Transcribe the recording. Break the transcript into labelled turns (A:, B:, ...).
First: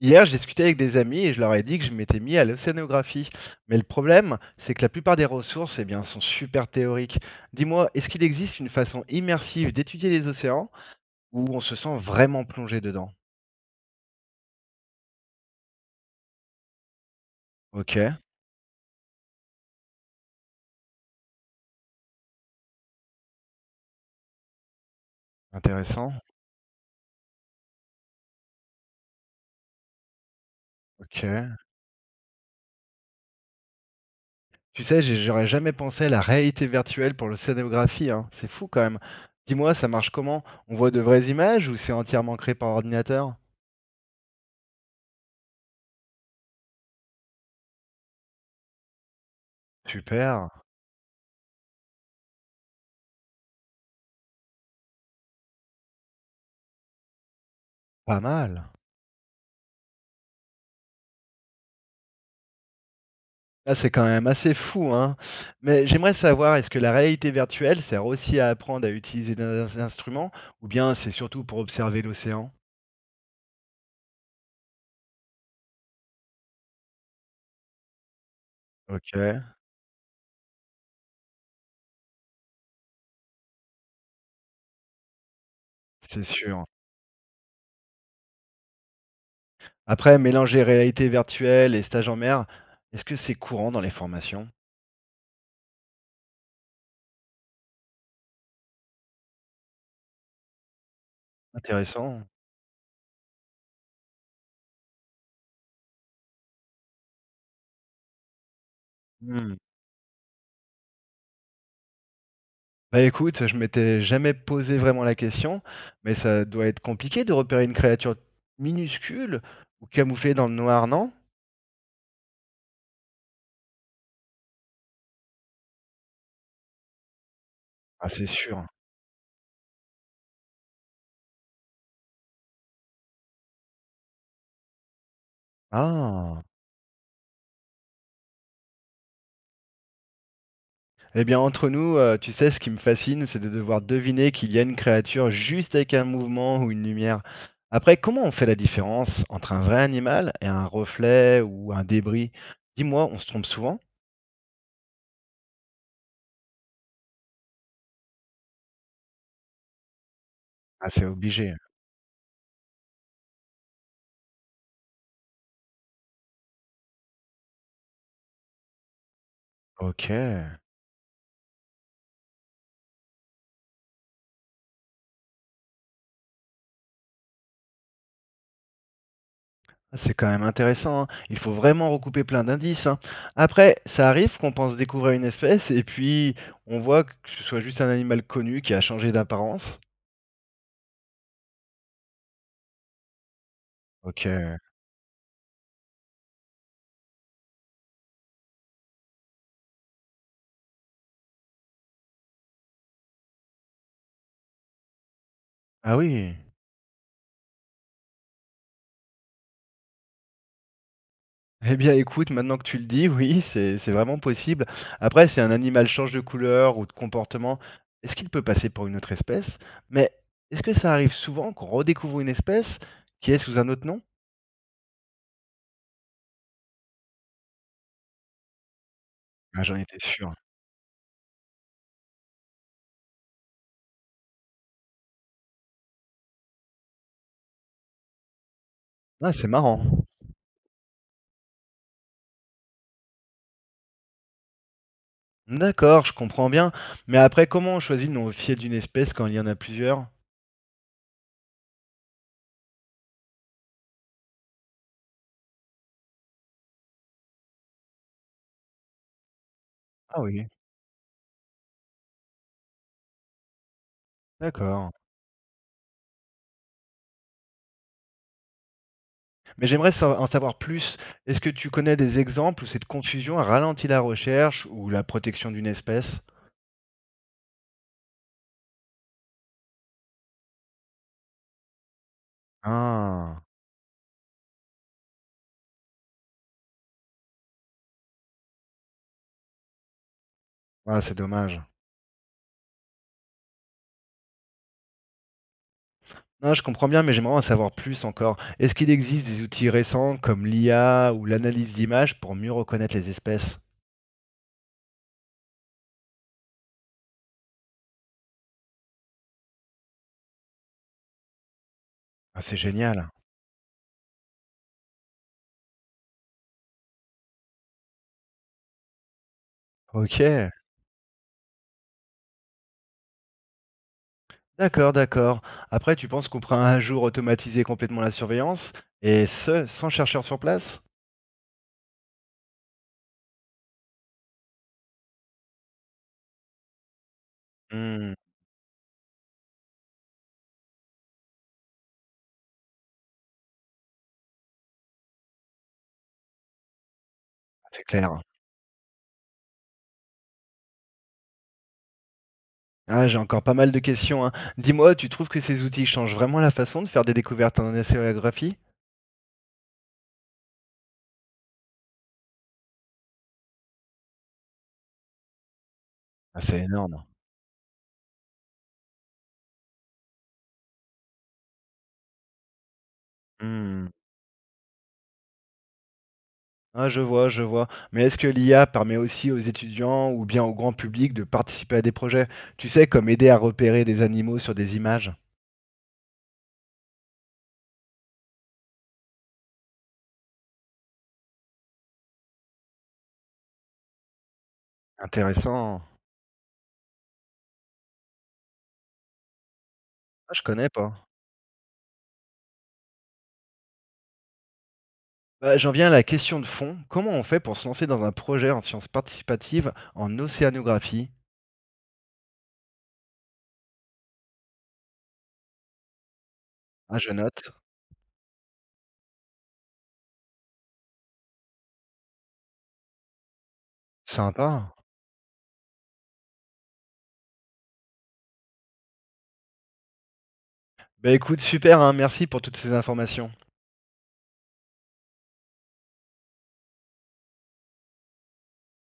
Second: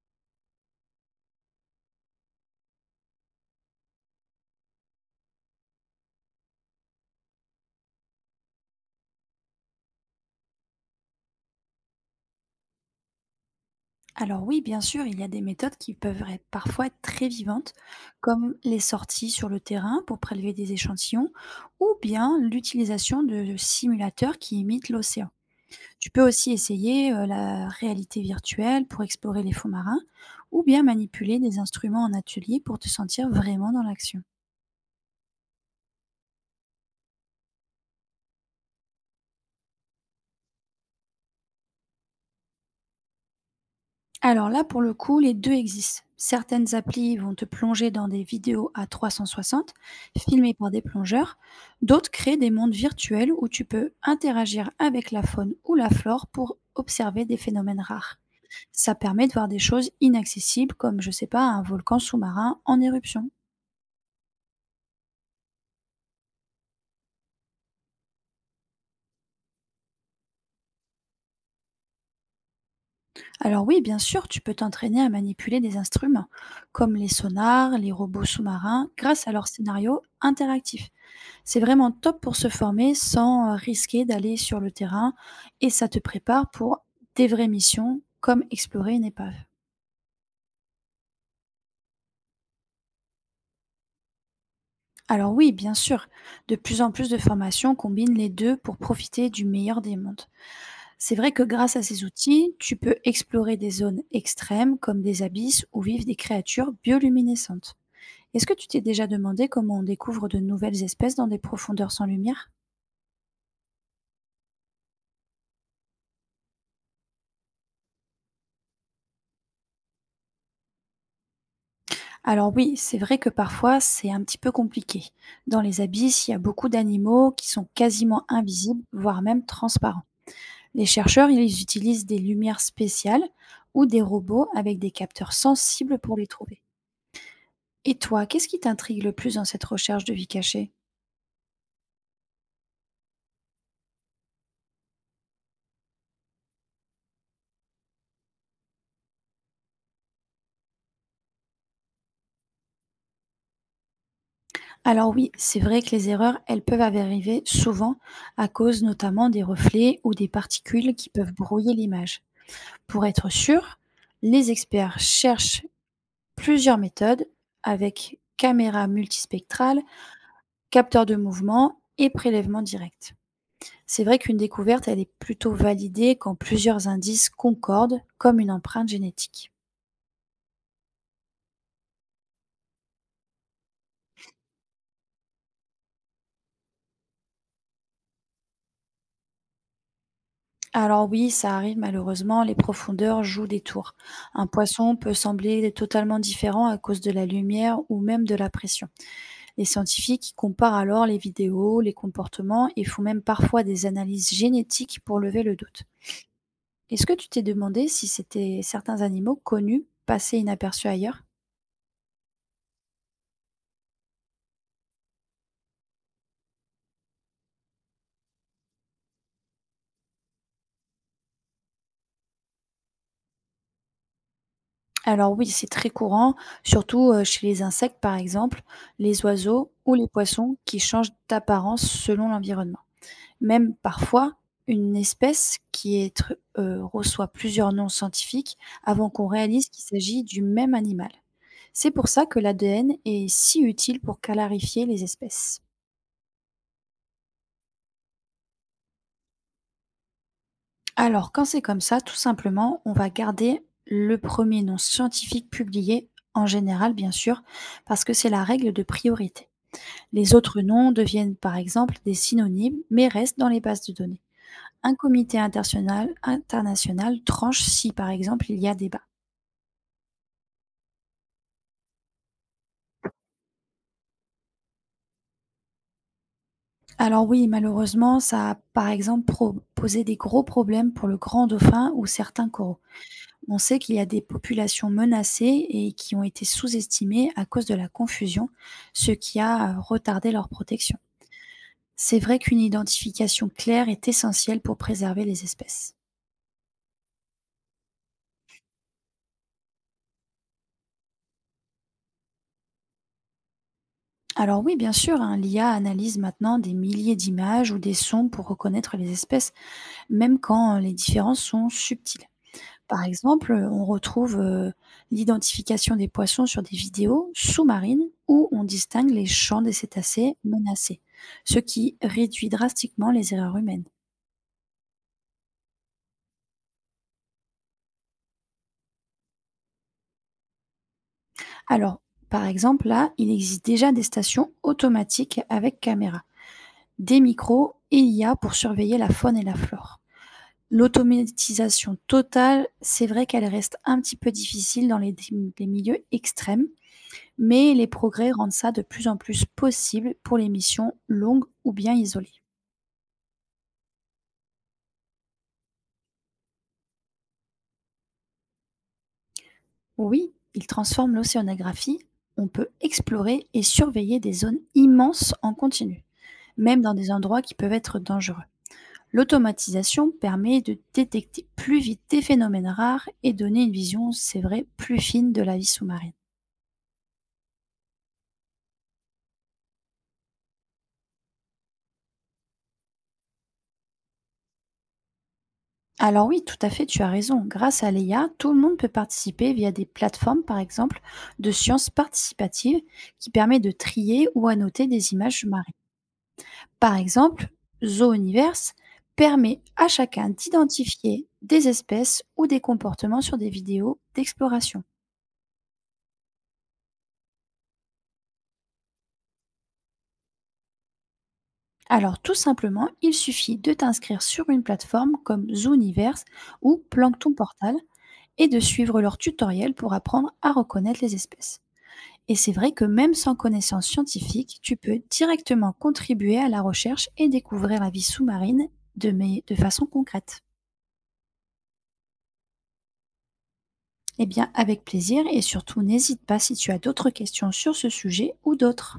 A: Hier, j'ai discuté avec des amis et je leur ai dit que je m'étais mis à l'océanographie. Mais le problème, c'est que la plupart des ressources, eh bien, sont super théoriques. Dis-moi, est-ce qu'il existe une façon immersive d'étudier les océans où on se sent vraiment plongé dedans?
B: Alors oui, bien sûr, il y a des méthodes qui peuvent parfois être très vivantes,
A: Ok,
B: comme les sorties sur le terrain pour prélever des échantillons, ou bien l'utilisation de simulateurs qui imitent l'océan. Tu
A: intéressant.
B: peux aussi essayer la réalité virtuelle pour explorer les fonds marins, ou bien
A: Ok.
B: manipuler des instruments en atelier pour te sentir vraiment dans l'action.
A: Tu sais, j'aurais jamais pensé à la réalité virtuelle pour l'océanographie, hein. C'est fou quand même. Dis-moi, ça marche comment? On voit de vraies images ou c'est entièrement créé par ordinateur?
B: Alors là, pour le coup, les 2 existent. Certaines applis vont te plonger dans des vidéos à 360,
A: Super,
B: filmées par des plongeurs. D'autres créent des mondes virtuels où tu peux interagir avec la faune ou la flore pour observer des phénomènes rares.
A: pas mal.
B: Ça permet de voir des choses inaccessibles comme, je sais pas, un volcan sous-marin en éruption.
A: Ah, c'est quand même assez fou, hein. Mais j'aimerais savoir, est-ce que la réalité virtuelle sert aussi à apprendre à utiliser des instruments ou bien c'est surtout pour observer l'océan?
B: Alors oui, bien sûr, tu peux t'entraîner à manipuler des instruments, comme les sonars, les robots sous-marins, grâce à
A: OK,
B: leurs scénarios interactifs. C'est vraiment top pour se former sans, risquer d'aller sur le terrain, et ça te
A: c'est
B: prépare
A: sûr.
B: pour des vraies missions comme explorer une épave.
A: Après, mélanger réalité virtuelle et stage en mer, est-ce que c'est courant dans les formations?
B: Alors oui, bien sûr, de plus en plus de formations combinent les 2 pour profiter du meilleur des mondes. C'est vrai que grâce à ces
A: Intéressant.
B: outils, tu peux explorer des zones extrêmes comme des abysses où vivent des créatures bioluminescentes. Est-ce que tu t'es déjà demandé
A: Hmm.
B: comment on découvre de nouvelles espèces dans des profondeurs sans lumière?
A: Bah écoute, je m'étais jamais posé vraiment la question, mais ça doit être compliqué de repérer une créature minuscule ou camouflée dans le noir, non?
B: Alors oui, c'est vrai que parfois c'est un petit peu compliqué. Dans les abysses, il y a beaucoup d'animaux qui sont
A: Ah,
B: quasiment
A: c'est sûr.
B: invisibles, voire même transparents. Les chercheurs, ils utilisent des lumières spéciales ou des robots avec des capteurs sensibles pour les
A: Ah.
B: trouver. Et toi, qu'est-ce qui t'intrigue le plus dans cette recherche de vie cachée?
A: Eh bien, entre nous, tu sais, ce qui me fascine, c'est de devoir deviner qu'il y a une créature juste avec un mouvement ou une lumière. Après, comment on fait la différence entre un vrai animal et un reflet ou un débris? Dis-moi, on se trompe souvent?
B: Alors oui, c'est vrai que les erreurs, elles peuvent arriver souvent à cause notamment des reflets ou des
A: Ah,
B: particules
A: c'est
B: qui peuvent
A: obligé.
B: brouiller l'image. Pour être sûr, les experts cherchent plusieurs méthodes avec caméra multispectrale,
A: OK.
B: capteur de mouvement et prélèvement direct. C'est vrai qu'une découverte, elle est plutôt validée quand plusieurs indices concordent, comme une empreinte génétique.
A: Ah, c'est quand même intéressant, hein. Il faut vraiment recouper plein d'indices, hein. Après, ça arrive qu'on pense découvrir une espèce et puis on voit que ce soit juste un animal connu qui a changé d'apparence?
B: Alors oui, ça arrive malheureusement, les profondeurs jouent des tours. Un
A: OK.
B: poisson peut sembler totalement différent à cause de la lumière ou même de la pression. Les scientifiques comparent alors les vidéos, les comportements et font même parfois des analyses génétiques pour lever le doute.
A: Ah oui!
B: Est-ce que tu t'es demandé si c'était certains animaux connus passaient inaperçus ailleurs?
A: Eh bien, écoute, maintenant que tu le dis, oui, c'est vraiment possible. Après, si un animal change de couleur ou de comportement, est-ce qu'il peut passer pour une autre espèce? Mais est-ce que ça arrive souvent qu'on redécouvre une espèce qui est sous un autre nom?
B: Alors oui, c'est très courant, surtout chez les insectes par exemple, les
A: Ah,
B: oiseaux
A: j'en
B: ou
A: étais
B: les
A: sûr.
B: poissons qui changent d'apparence selon l'environnement. Même parfois, une espèce qui est reçoit plusieurs noms scientifiques avant qu'on
A: Ah, c'est
B: réalise
A: marrant.
B: qu'il s'agit du même animal. C'est pour ça que l'ADN est si utile pour clarifier les espèces.
A: D'accord, je comprends bien. Mais après, comment on choisit le nom officiel d'une espèce quand il y en a plusieurs?
B: Alors, quand c'est comme ça, tout simplement, on va garder le premier nom scientifique publié, en général bien sûr, parce que c'est la règle de priorité.
A: Ah
B: Les
A: oui,
B: autres noms deviennent par exemple des synonymes, mais restent dans les bases de données.
A: d'accord.
B: Un comité international, international tranche si par exemple il y a débat.
A: Mais en savoir plus. Est-ce que tu connais des exemples où cette confusion a ralenti la recherche ou la protection d'une espèce?
B: Alors oui, malheureusement, ça a par exemple posé des gros problèmes pour le grand dauphin ou certains coraux.
A: Ah,
B: On sait qu'il y a des populations menacées et qui ont été sous-estimées à cause de la confusion, ce qui a retardé leur protection.
A: ah, c'est dommage.
B: C'est vrai qu'une identification claire est essentielle pour préserver les espèces.
A: Non, je comprends bien, mais j'aimerais en savoir plus encore. Est-ce qu'il existe des outils récents comme l'IA ou l'analyse d'images pour mieux reconnaître les espèces?
B: Alors oui, bien sûr, hein, l'IA analyse maintenant des milliers d'images ou des sons pour reconnaître les espèces, même quand les différences sont subtiles.
A: Ah, c'est
B: Par
A: génial.
B: exemple, on retrouve, l'identification des poissons sur des vidéos sous-marines où on distingue les champs des
A: Ok,
B: cétacés menacés, ce qui réduit drastiquement les erreurs humaines.
A: d'accord, d'accord. Après, tu penses qu'on pourra un jour automatiser complètement la surveillance, et ce, sans chercheurs sur place?
B: Alors, par exemple, là, il existe déjà des stations automatiques avec caméra, des micros et
A: Hmm,
B: IA pour surveiller la faune et la flore. L'automatisation totale, c'est vrai qu'elle reste un petit peu difficile dans les milieux extrêmes, mais
A: c'est
B: les
A: clair.
B: progrès rendent ça de plus en plus possible pour les missions longues ou bien isolées.
A: Ah, j'ai encore pas mal de questions, hein. Dis-moi, tu trouves que ces outils changent vraiment la façon de faire des découvertes en océanographie?
B: Oui, ils transforment l'océanographie, on peut explorer et surveiller des zones immenses en continu,
A: Ah, c'est
B: même dans
A: énorme.
B: des endroits qui peuvent être dangereux. L'automatisation permet de détecter plus vite des phénomènes rares et donner une
A: Hmm.
B: vision, c'est vrai, plus fine de la vie sous-marine.
A: Ah, je vois, je vois. Mais est-ce que l'IA permet aussi aux étudiants ou bien au grand public de participer à des projets? Tu sais, comme aider à repérer des animaux sur des images?
B: Alors oui, tout à fait, tu as raison. Grâce à l'IA, tout le monde peut participer via des plateformes, par exemple, de sciences participatives qui permet de trier ou annoter des images marines.
A: Intéressant.
B: Par exemple, Zooniverse permet à chacun
A: Ah, je connais pas.
B: d'identifier des espèces ou des comportements sur des vidéos d'exploration.
A: Bah, j'en viens à la question de fond. Comment on fait pour se lancer dans un projet en sciences participatives en océanographie?
B: Alors tout simplement, il suffit de t'inscrire sur une plateforme comme Zooniverse ou
A: Ah, je
B: Plankton
A: note.
B: Portal et de suivre leur tutoriel pour apprendre à reconnaître les espèces. Et c'est vrai que même sans connaissance scientifique,
A: Sympa.
B: tu peux directement contribuer à la recherche et découvrir la vie sous-marine de, mais de façon concrète.
A: Bah écoute, super, hein, merci pour toutes ces informations.
B: Eh bien, avec plaisir et surtout n'hésite pas si tu as d'autres questions sur ce sujet ou d'autres.